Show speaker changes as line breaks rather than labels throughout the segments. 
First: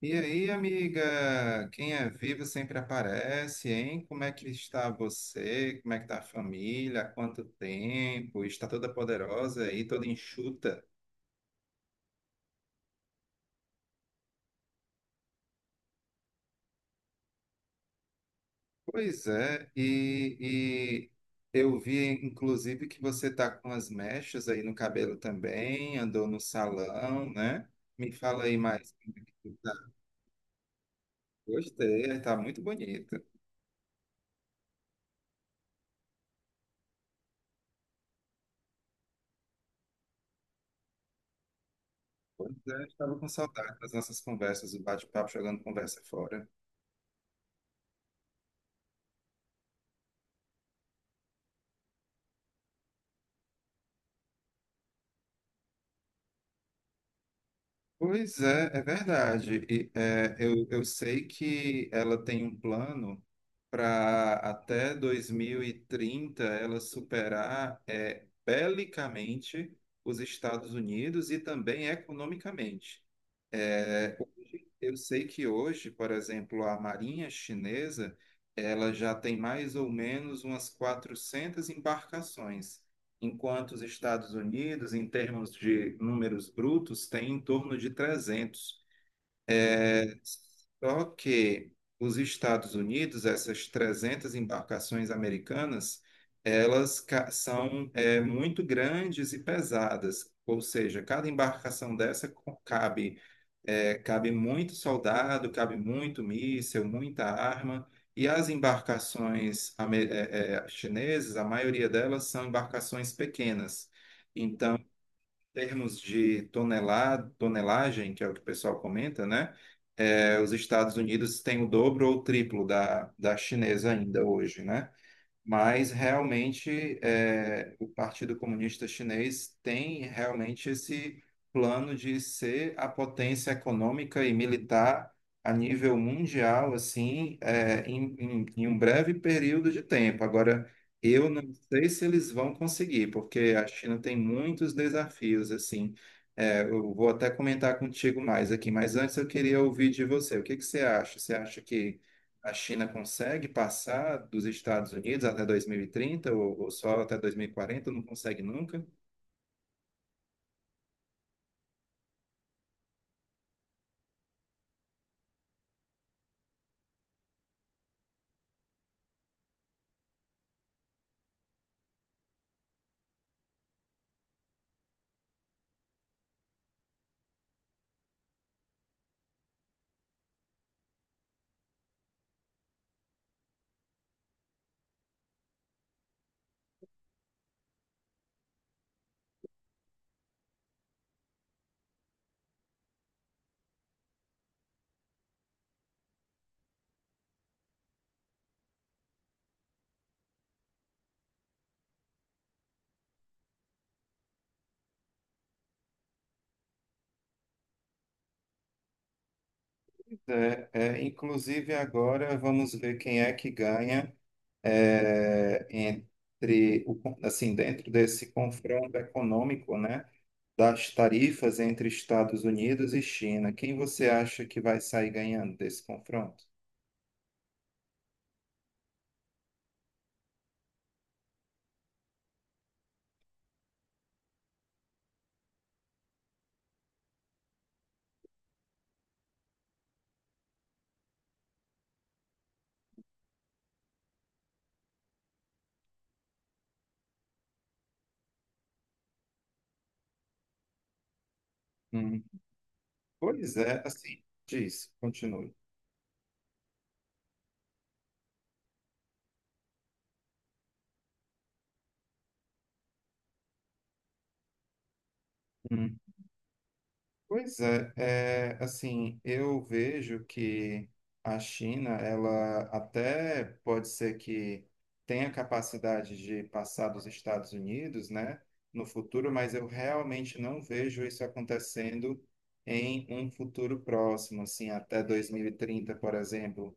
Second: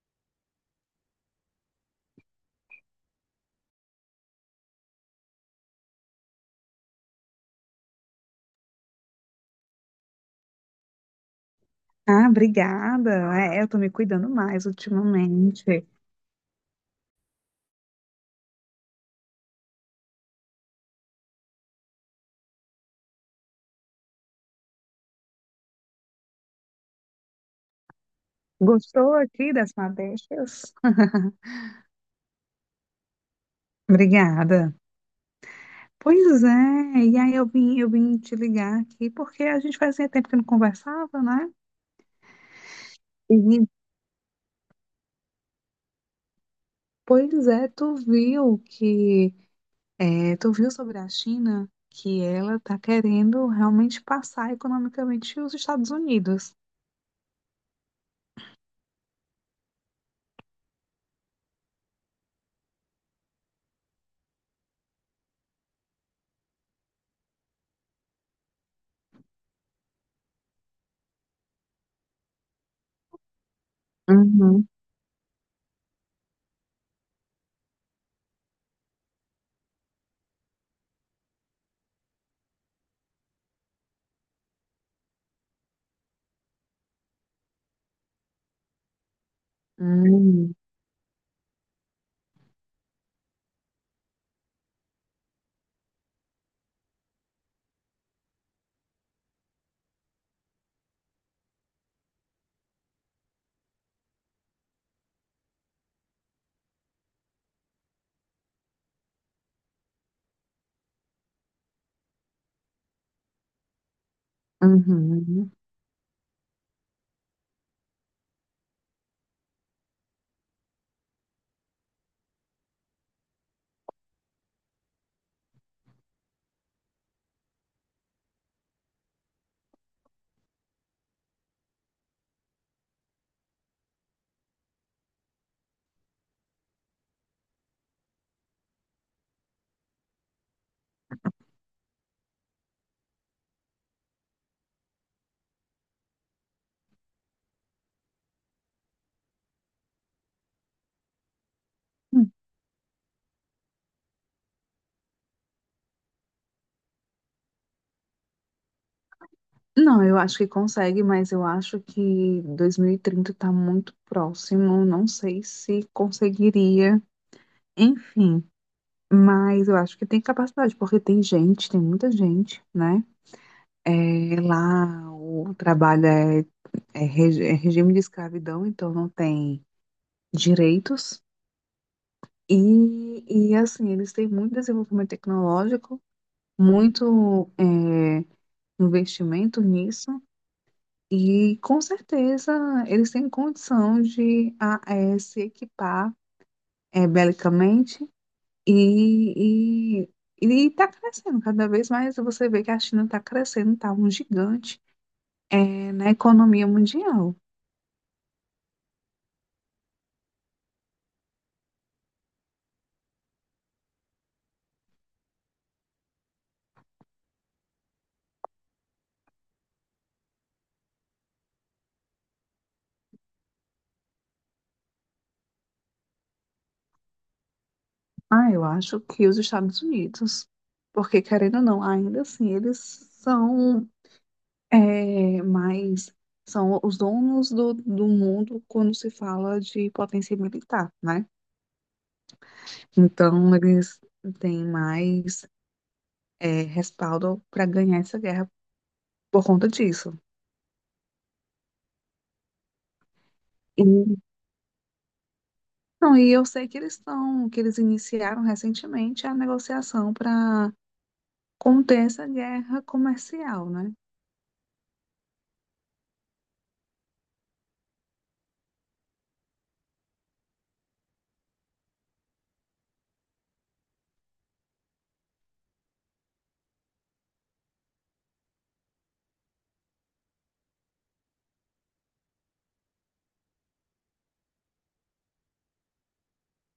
E aí, amiga? Quem é vivo sempre aparece, hein? Como é que está você? Como é que está a família? Há quanto tempo? Está toda poderosa aí, toda enxuta?
Ah, obrigada. Eu tô me cuidando mais ultimamente.
Pois é, e eu vi, inclusive, que você está com as mechas aí no cabelo também, andou no salão, né? Me fala aí mais como
Gostou
é que tu
aqui
tá.
das madeixas?
Gostei, está muito bonito.
Obrigada. Pois é, e aí eu vim te ligar aqui porque a gente fazia tempo que não conversava, né?
Pois é, estava com
E,
saudade das nossas conversas, o bate-papo jogando conversa fora.
Pois é, tu viu sobre a China que ela tá querendo realmente passar economicamente os Estados Unidos.
Pois é, é verdade. E, é, eu sei que ela tem um plano para até 2030 ela superar belicamente os Estados Unidos e também economicamente. É, hoje,
Uhum.
eu sei que hoje, por exemplo, a Marinha Chinesa, ela já tem mais ou menos umas 400 embarcações, enquanto os Estados Unidos, em termos de números brutos, tem em torno de 300.
Uhum.
Só que os Estados Unidos, essas 300 embarcações americanas, são muito grandes e pesadas, ou seja, cada embarcação dessa co- cabe, cabe muito soldado, cabe muito míssil, muita arma, e as embarcações chinesas, a maioria delas são embarcações pequenas. Então,
Uhum.
termos de tonelada, tonelagem, que é o que o pessoal comenta, né? É, os Estados Unidos têm o dobro ou o triplo da chinesa ainda hoje, né? Mas realmente o Partido Comunista Chinês tem realmente esse plano de ser a potência econômica e militar a nível mundial, assim, em um breve período de tempo. Agora, eu não sei se eles vão conseguir, porque a China tem muitos desafios, assim. É, eu vou até comentar contigo mais aqui, mas antes eu queria ouvir de você. O que que você acha? Você acha que a China consegue passar dos Estados Unidos até 2030 ou só até 2040? Não consegue nunca?
Não, eu acho que consegue, mas eu acho que 2030 está muito próximo. Não sei se conseguiria, enfim, mas eu acho que tem capacidade, porque tem gente, tem muita gente, né? É, lá o trabalho é, é regi- é regime de escravidão, então não tem direitos. E, e assim, eles têm muito desenvolvimento tecnológico, muito investimento nisso. E com certeza eles têm condição de se equipar belicamente e, e, e está crescendo cada vez mais. Você vê que a China está crescendo, está um gigante na economia mundial.
Inclusive, agora vamos ver quem é que ganha entre o, assim, dentro desse confronto econômico, né, das tarifas entre Estados Unidos e China. Quem você acha que vai sair ganhando desse confronto?
Ah, eu acho que os Estados Unidos, porque querendo ou não, ainda assim eles são eh, mais são os donos do, do mundo quando se fala de potência militar, né? Então, eles têm mais respaldo para ganhar essa guerra por conta disso.
Hum. Pois é,
E,
assim, diz, continue.
não, e eu sei que que eles iniciaram recentemente a negociação para conter essa guerra comercial, né?
Pois é, assim, eu vejo que a China, ela até pode ser que tenha capacidade de passar dos Estados Unidos, né, no futuro, mas eu realmente não vejo isso acontecendo em um futuro próximo, assim, até 2030, por exemplo.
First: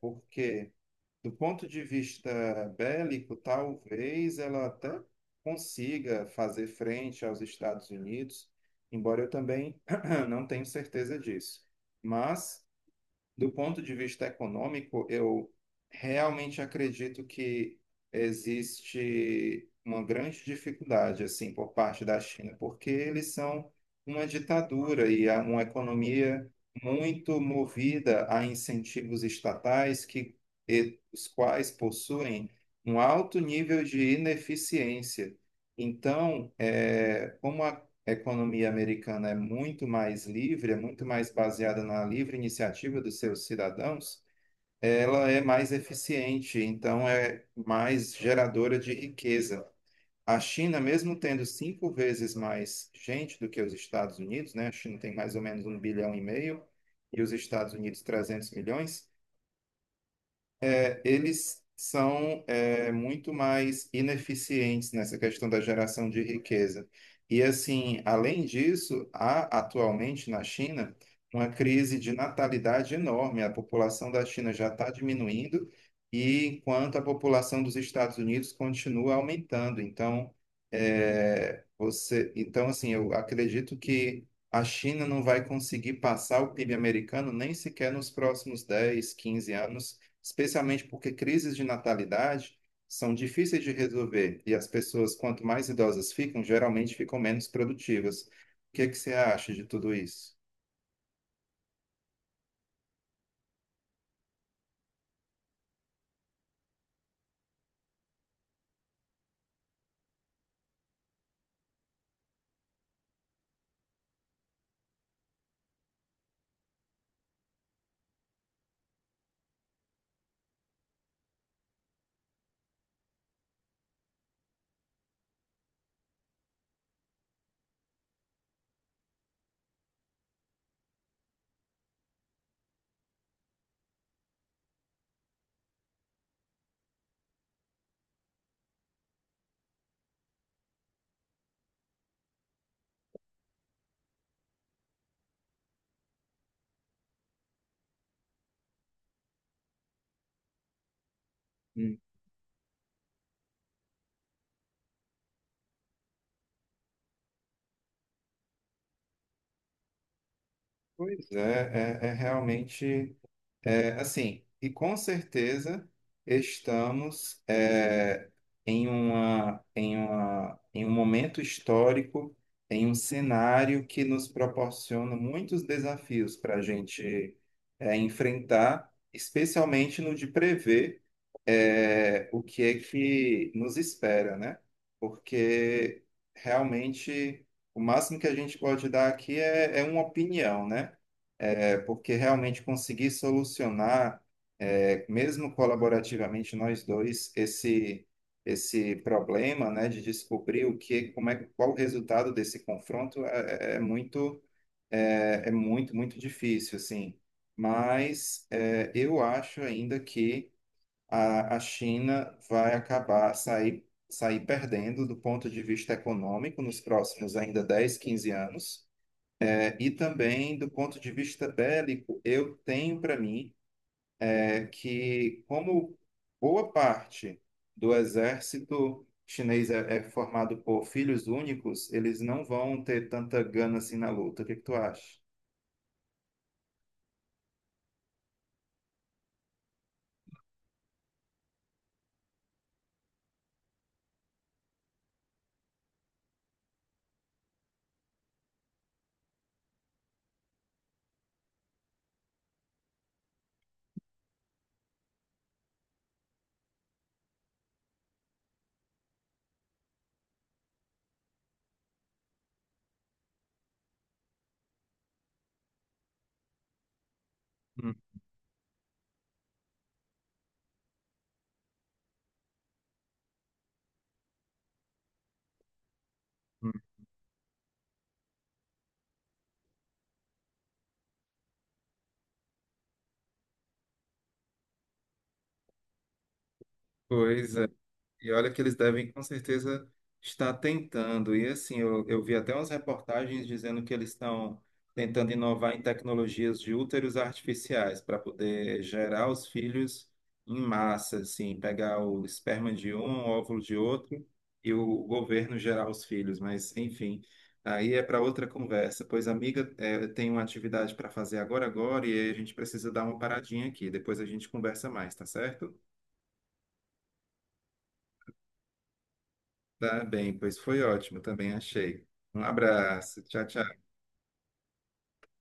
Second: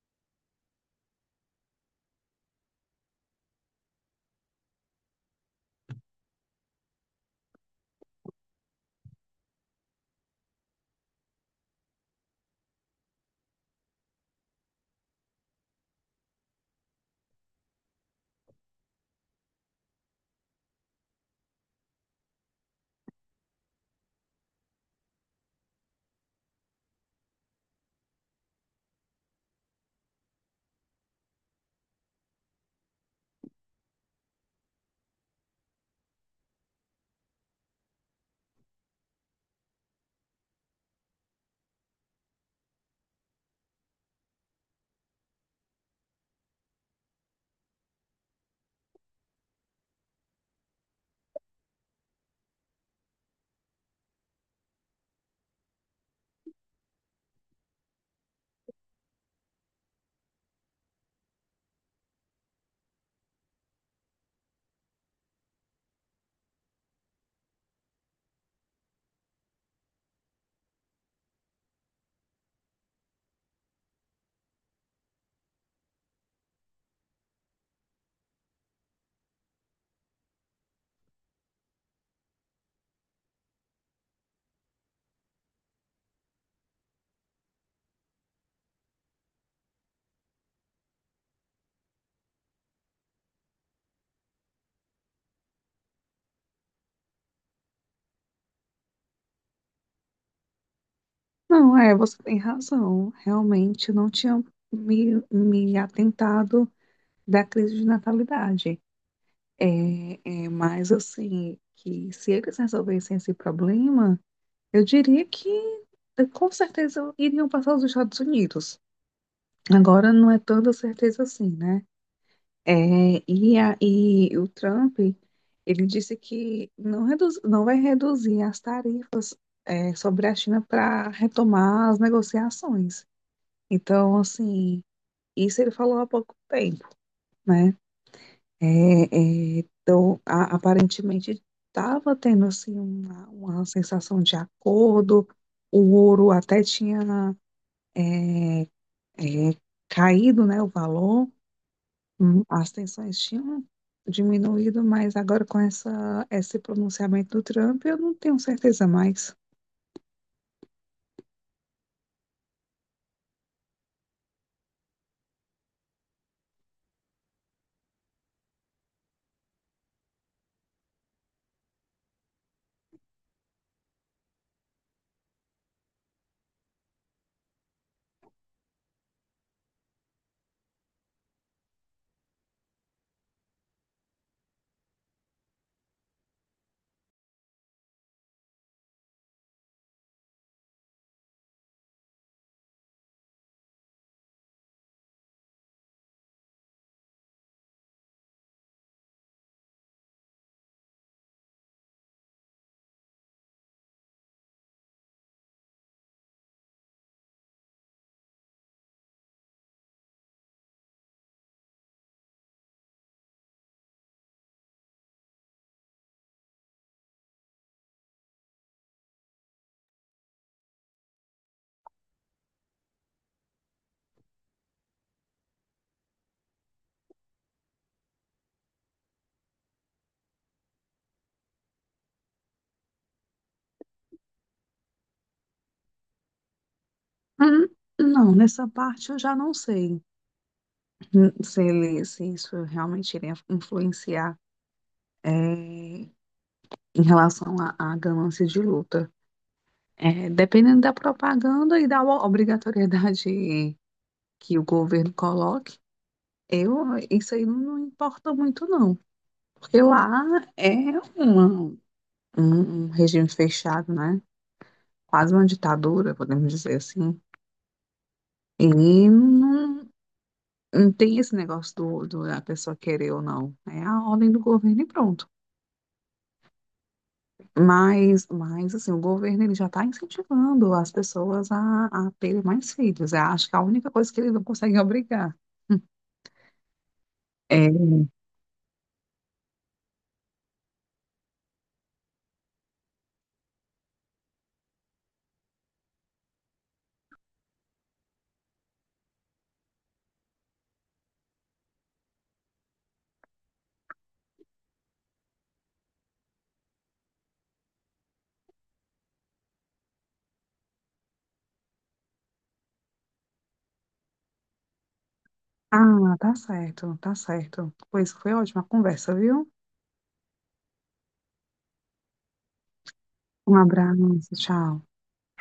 Por quê? Do ponto de vista bélico, talvez ela até consiga fazer frente aos Estados Unidos, embora eu também não tenha certeza disso. Mas do ponto de vista econômico, eu realmente acredito que existe uma grande dificuldade assim por parte da China, porque eles são uma ditadura e há uma economia muito movida a incentivos estatais que os quais possuem um alto nível de ineficiência. Então, como a economia americana é muito mais livre, é muito mais baseada na livre iniciativa dos seus cidadãos, ela é mais eficiente, então é mais geradora de riqueza. A China, mesmo tendo 5 vezes mais gente do que os Estados Unidos, né? A China tem mais ou menos 1,5 bilhão e os Estados Unidos 300 milhões, eles são muito mais ineficientes nessa questão da geração de riqueza. E assim, além disso, há atualmente na China uma crise de natalidade enorme. A população da China já está diminuindo, e enquanto a população dos Estados Unidos continua aumentando. Então, eu acredito que a China não vai conseguir passar o PIB americano nem sequer nos próximos 10 15 anos, especialmente porque crises de natalidade são difíceis de resolver e as pessoas, quanto mais idosas ficam, geralmente ficam menos produtivas. O que é que você acha de tudo isso?
Não, é, você tem razão. Realmente não tinha me atentado da crise de natalidade. Mas assim, que se eles resolvessem esse problema, eu diria que com certeza iriam passar os Estados Unidos. Agora não é tanta certeza assim, né? E o Trump, ele disse que não vai reduzir as tarifas sobre a China para retomar as negociações. Então, assim, isso ele falou há pouco tempo, né? É, então, aparentemente estava tendo assim uma sensação de acordo. O ouro até tinha é, é, caído, né, o valor,
Hum.
as tensões tinham diminuído, mas agora com esse pronunciamento do Trump, eu não tenho certeza mais.
Pois é, é realmente. Assim, e com certeza estamos em um momento histórico, em um cenário que nos proporciona muitos desafios para a gente enfrentar, especialmente no de prever o que é que nos espera, né? Porque realmente o máximo que a gente pode dar aqui é uma opinião, né? Porque realmente conseguir solucionar, mesmo colaborativamente nós dois, esse problema, né, de descobrir o que, como é, qual o resultado desse confronto é muito difícil, assim. Mas eu acho ainda que a China vai acabar sair perdendo do ponto de vista econômico nos próximos ainda 10, 15 anos e também, do ponto de vista bélico, eu tenho para mim é que, como boa parte do exército chinês é formado por filhos únicos, eles não vão ter tanta gana assim na luta. O que que tu acha?
Hum. Não, nessa parte eu já não sei, se isso realmente iria influenciar é, em relação à ganância de luta. É, dependendo da propaganda e da obrigatoriedade que o governo coloque, eu, isso aí não importa muito, não. Porque lá é uma- um, um regime fechado, né? Quase uma ditadura, podemos dizer assim.
Hum,
E não, não tem esse negócio do, do da pessoa querer ou não. É a ordem do governo e pronto.
hum.
Mas assim, o governo ele já está incentivando as pessoas a terem mais filhos. Eu acho que a única coisa que ele não consegue obrigar.
Pois
É.
e olha que eles devem com certeza estar tentando. E assim, eu vi até umas reportagens dizendo que eles estão tentando inovar em tecnologias de úteros artificiais para poder gerar os filhos em massa, assim, pegar o esperma de um, o óvulo de outro e o governo gerar os filhos. Mas, enfim, aí é para outra conversa. Pois, amiga, eu tenho uma atividade para fazer agora, e aí a gente precisa dar uma paradinha aqui. Depois a gente conversa mais, tá certo?
Ah, tá certo, tá certo. Pois foi ótima a conversa, viu?
Tá bem, pois foi ótimo, também achei. Um abraço, tchau,
Um
tchau.
abraço, tchau.